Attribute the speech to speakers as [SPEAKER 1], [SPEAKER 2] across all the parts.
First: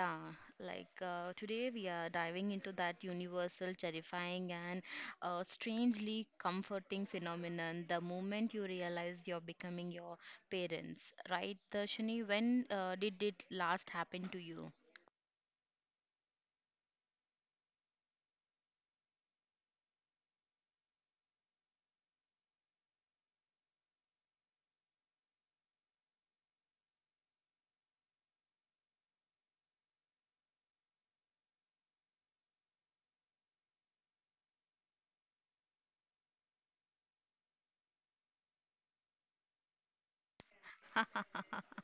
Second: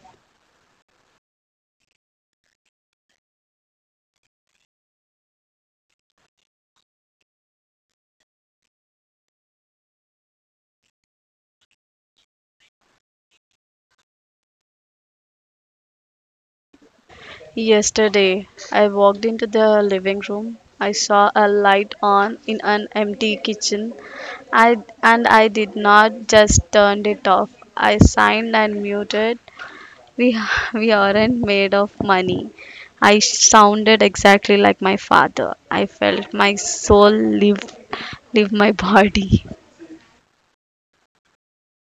[SPEAKER 1] yeah, like today we are diving into that universal, terrifying, and strangely comforting phenomenon the moment you realize you're becoming your parents, right, Darshini? When did it last happen to you?
[SPEAKER 2] Yesterday, I walked into the living room. I saw a light on in an empty kitchen. I and I did not just turned it off. I signed and muted we, we aren't made of money. I sounded exactly like my father. I felt my soul leave leave my body.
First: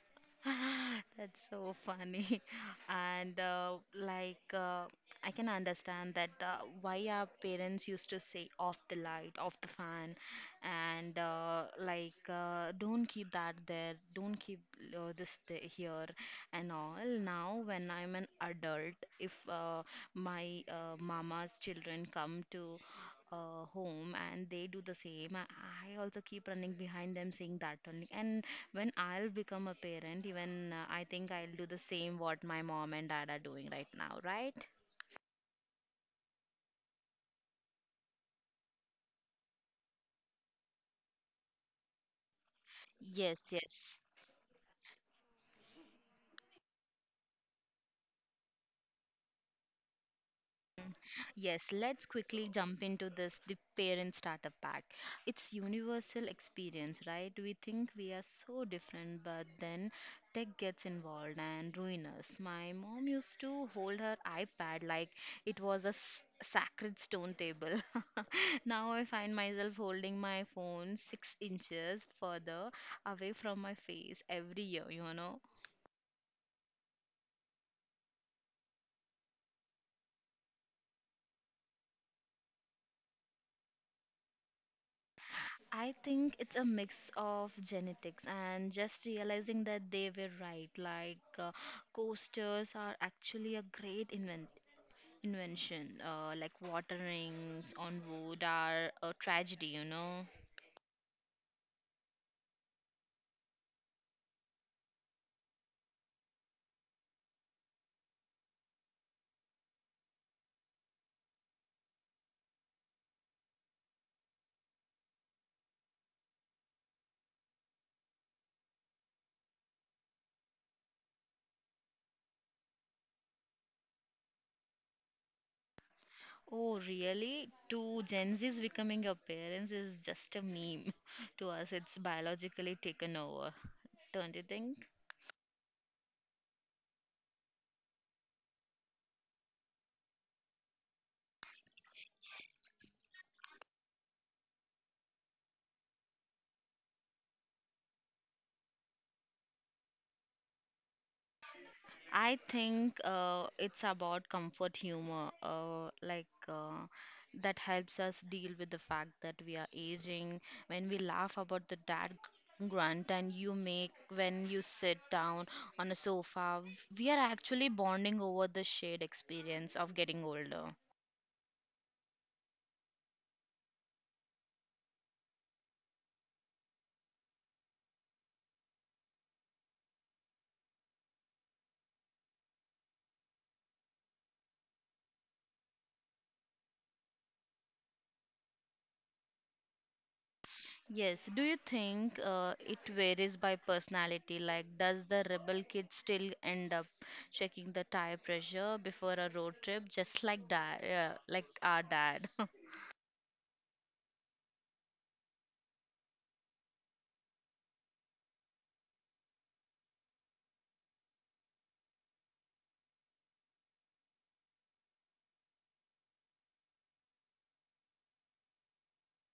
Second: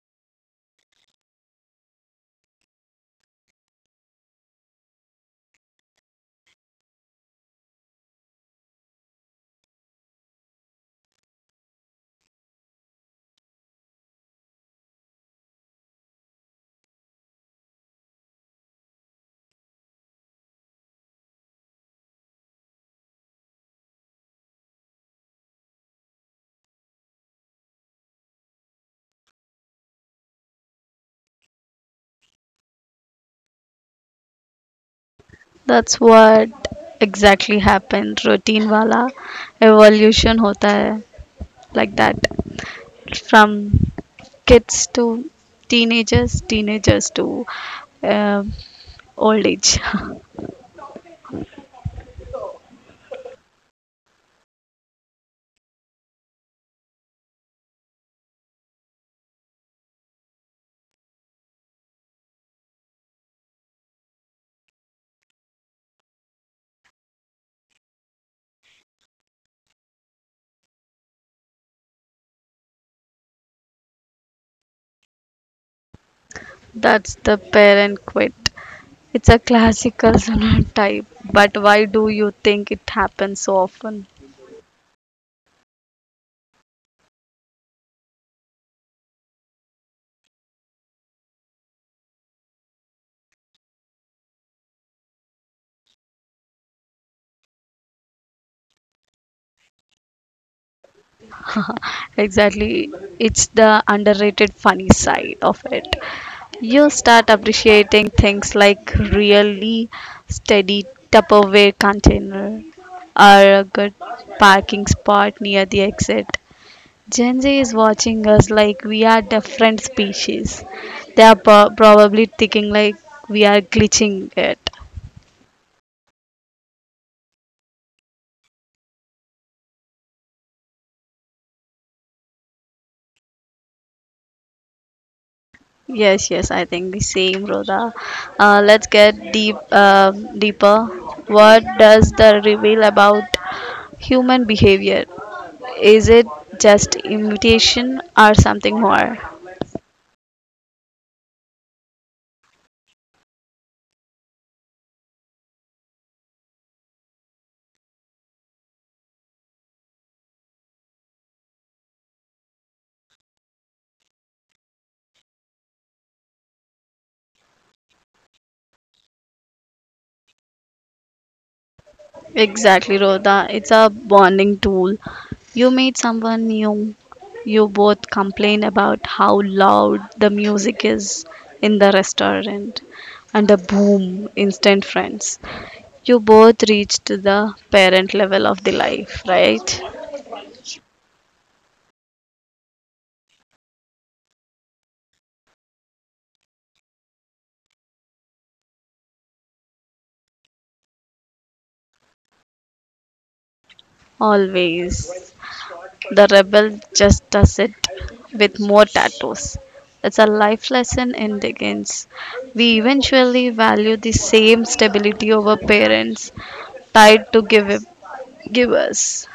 [SPEAKER 1] That's so funny. And I can understand that why our parents used to say off the light, off the fan, and don't keep that there, don't keep here, and all. Now, when I'm an adult, if my mama's children come to home and they do the same, I also keep running behind them saying that only. And when I'll become a parent, even I think I'll do the same what my mom and dad are doing right now, right?
[SPEAKER 2] That's what exactly happened. Routine wala evolution होता है like that from
[SPEAKER 1] Yes, yes.
[SPEAKER 2] kids to teenagers, teenagers to uh, old age.
[SPEAKER 1] Yes, let's quickly jump into this the parent startup pack. It's universal experience, right? We think we are so different, but then tech gets involved and ruin us. My mom used to hold her iPad like it was a sacred stone table. Now I find myself holding my phone 6 inches further away from my face every year.
[SPEAKER 2] That's the parent quit. It's a classical type, but why do you think it happens so often?
[SPEAKER 1] I think it's a mix of genetics and just realizing that they were right. Like coasters are actually a great invention. Like water rings on wood are a tragedy.
[SPEAKER 2] Exactly. It's the underrated funny side of it. You start appreciating things like really steady Tupperware container or a good parking spot near the exit. Gen Z is watching us like we are different species. They are probably thinking like we are glitching it.
[SPEAKER 1] Oh, really? Two Gen Zs becoming a parents is just a meme. To us, it's biologically taken over. Don't you think?
[SPEAKER 2] Yes, yes, I think the same, Rhoda. Let's get deep, deeper. What does the reveal about human behavior? Is it just imitation or something more?
[SPEAKER 1] I think it's about comfort humor, that helps us deal with the fact that we are aging. When we laugh about the dad grunt and you make when you sit down on a sofa, we are actually bonding over the shared experience of getting older.
[SPEAKER 2] Exactly, Rhoda. It's a bonding tool. You meet someone new. You both complain about how loud the music is in the restaurant, and a boom, instant friends. You both reached the parent level of the life, right?
[SPEAKER 1] Yes. Do you think it varies by personality? Like, does the rebel kid still end up checking the tire pressure before a road trip, just like dad, like our dad?
[SPEAKER 2] Always. The rebel just does it with more tattoos. It's a life lesson in Dickens. We eventually value the same stability over parents tied to give, give us.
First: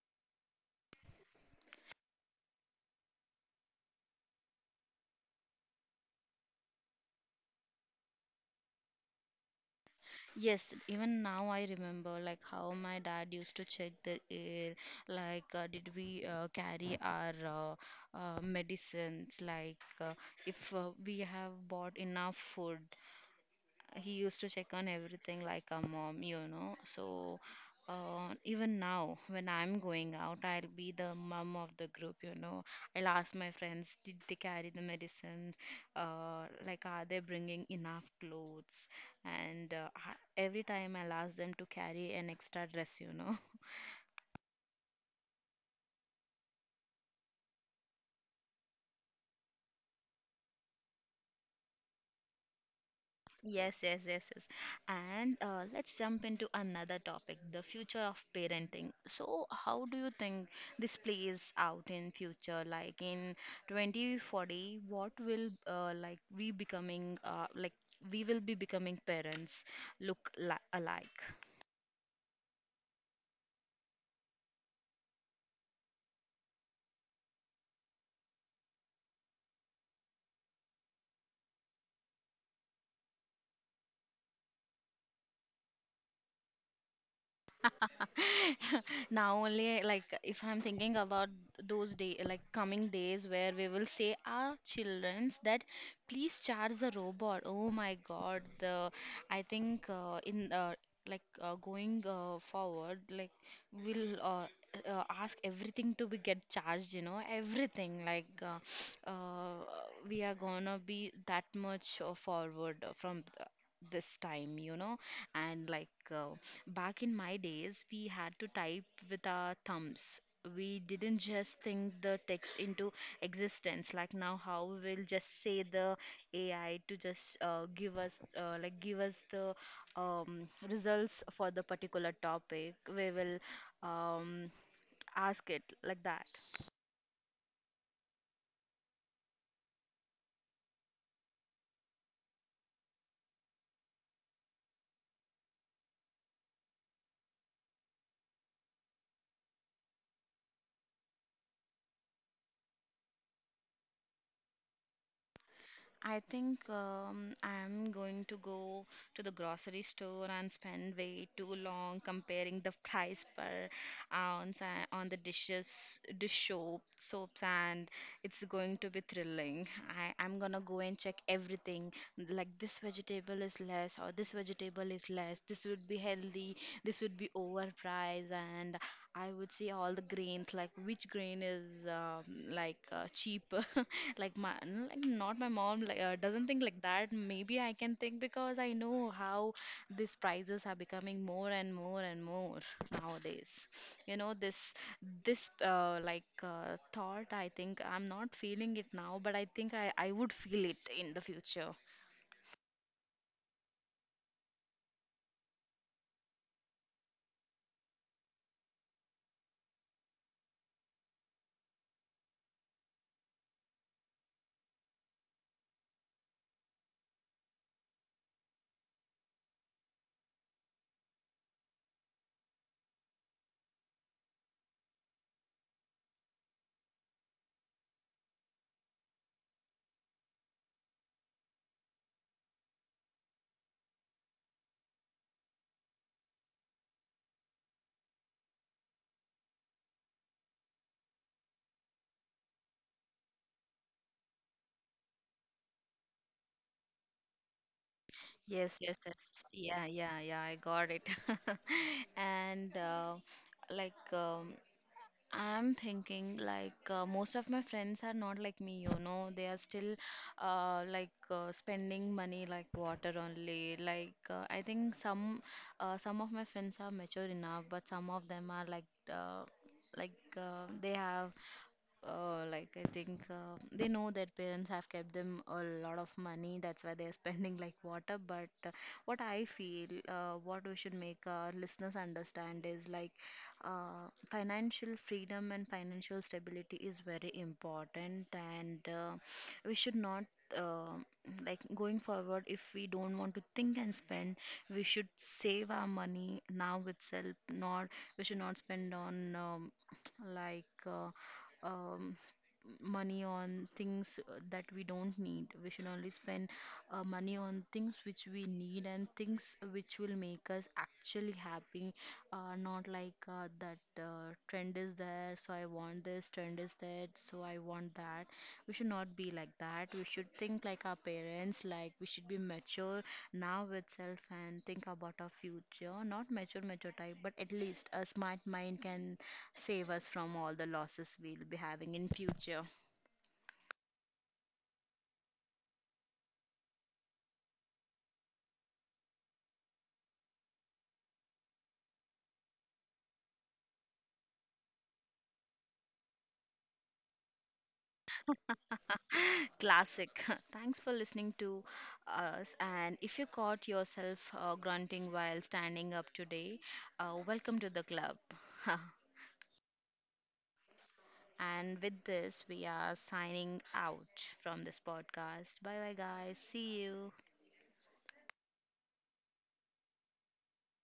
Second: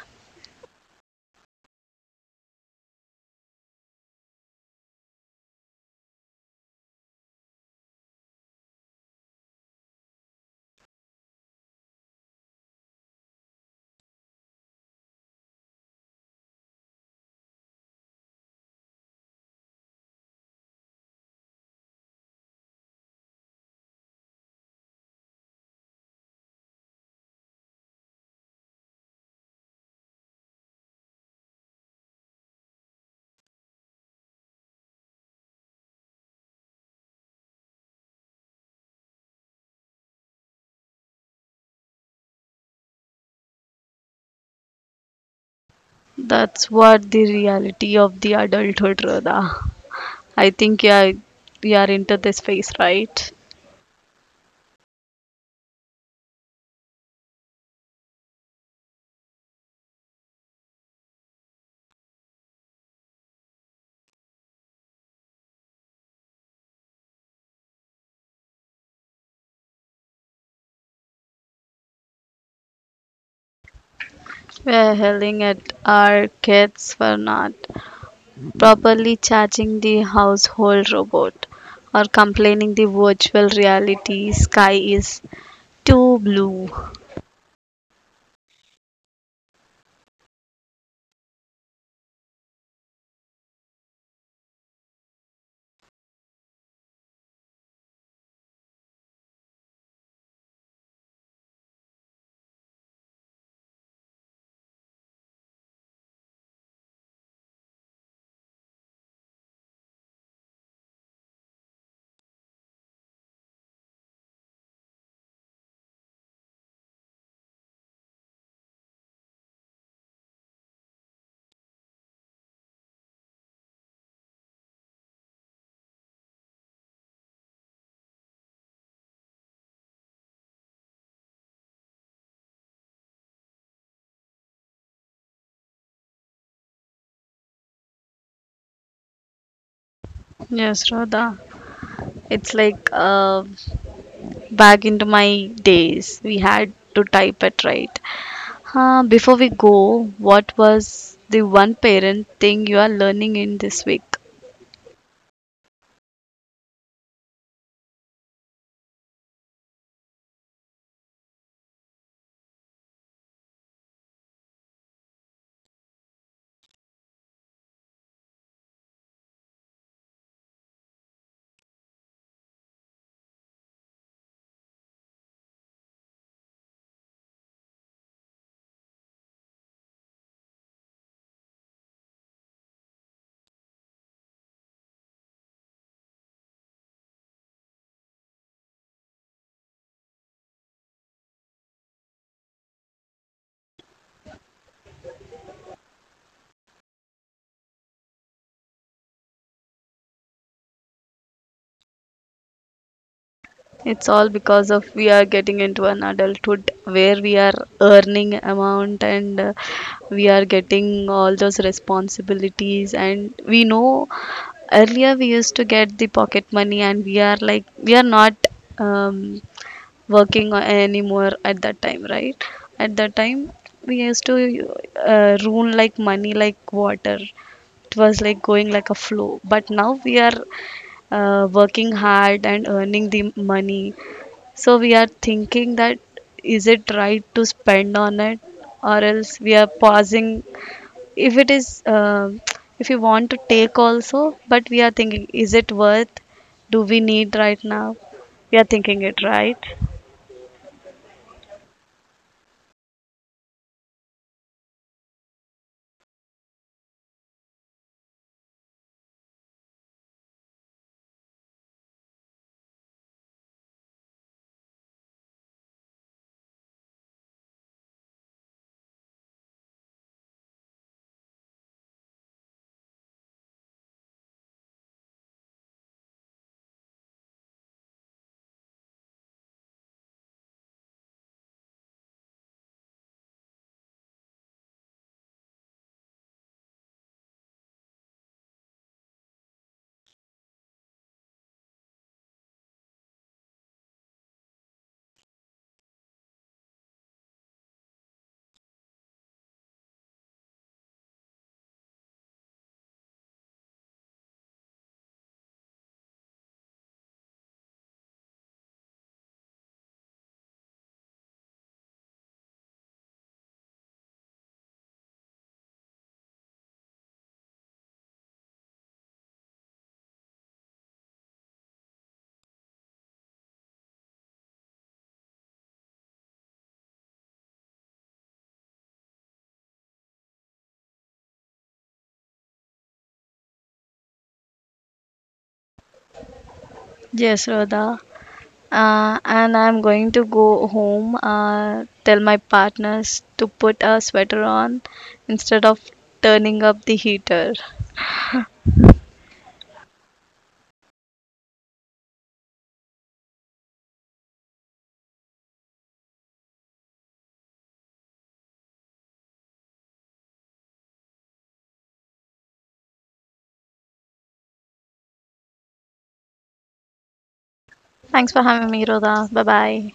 [SPEAKER 1] Yes, even now I remember like how my dad used to check the air, like did we carry our medicines, like if we have bought enough food, he used to check on everything like a mom, you know. So even now, when I'm going out, I'll be the mom of the group, you know. I'll ask my friends, did they carry the medicine? Like, are they bringing enough clothes? And every time I'll ask them to carry an extra dress, you know.
[SPEAKER 2] That's what the reality of the adulthood, Rhoda. I think you are into this phase, right?
[SPEAKER 1] Yes, yes, yes, yes. And let's jump into another topic, the future of parenting. So, how do you think this plays out in future? Like in 2040, what will like we becoming like we will be becoming parents look li alike?
[SPEAKER 2] We're yelling at our kids for not properly charging the household robot or complaining the virtual reality sky is too blue.
[SPEAKER 1] Now only like if I'm thinking about those day like coming days where we will say our childrens that please charge the robot. Oh my God, the I think in like going forward like we'll ask everything to be get charged. You know everything like uh, we are gonna be that much forward from. This time you know and like back in my days, we had to type with our thumbs. We didn't just think the text into existence like now how we'll just say the AI to just give us give us the results for the particular topic. We will um, ask it like that.
[SPEAKER 2] Yes, Radha. It's like back into my days. We had to type it right. Before we go, what was the one parent thing you are learning in this week?
[SPEAKER 1] I think I'm going to go to the grocery store and spend way too long comparing the price per ounce on the dishes, dish soap, soaps, and it's going to be thrilling. I'm gonna go and check everything like this vegetable is less, or this vegetable is less, this would be healthy, this would be overpriced, and I would see all the grains like which grain is cheap like like not my mom like doesn't think like that maybe I can think because I know how these prices are becoming more and more and more nowadays you know this thought I think I'm not feeling it now but I think I would feel it in the future.
[SPEAKER 2] It's all because of we are getting into an adulthood where we are earning amount and we are getting all those responsibilities, and we know earlier we used to get the pocket money, and we are like we are not um, working anymore at that time, right? At that time we used to rule like money like water. It was like going like a flow, but now we are working hard and earning the money. So we are thinking that is it right to spend on it, or else we are pausing. If it is, if you want to take also, but we are thinking, is it worth? Do we need right now? We are
[SPEAKER 1] Yes,
[SPEAKER 2] thinking
[SPEAKER 1] yes,
[SPEAKER 2] it
[SPEAKER 1] yes.
[SPEAKER 2] right.
[SPEAKER 1] Yeah, yeah, yeah, I got it. And like I'm thinking like most of my friends are not like me, you know. They are still spending money like water only. Like I think some of my friends are mature enough, but some of them are like uh, they have I think they know their parents have kept them a lot of money. That's why they're spending like water. But what I feel, what we should make our listeners understand is like financial freedom and financial stability is very important, and we should not. Uh, like going forward, if we don't want to think and spend, we should save our money now itself. Not we should not spend on like uh, um, money on things that we don't need. We should only spend money on things which we need and things which will make us actually happy. Not like that trend is there, so I want this, trend is there, so I want that. We should not be like that. We should think like our parents, like we should be mature now itself and think about our future. Not mature, mature type, but at least a smart mind can save us from all the losses we'll be having in future.
[SPEAKER 2] Yes, Rhoda. And I'm going to go home, tell my partners to put a sweater on instead of turning up the heater.
[SPEAKER 1] Classic. Thanks for listening to us, and if you caught yourself grunting while standing up today, welcome to the club. And with this we are signing out from this podcast. Bye bye, guys, see you.
[SPEAKER 2] Thanks for having me, Rhoda. Bye bye.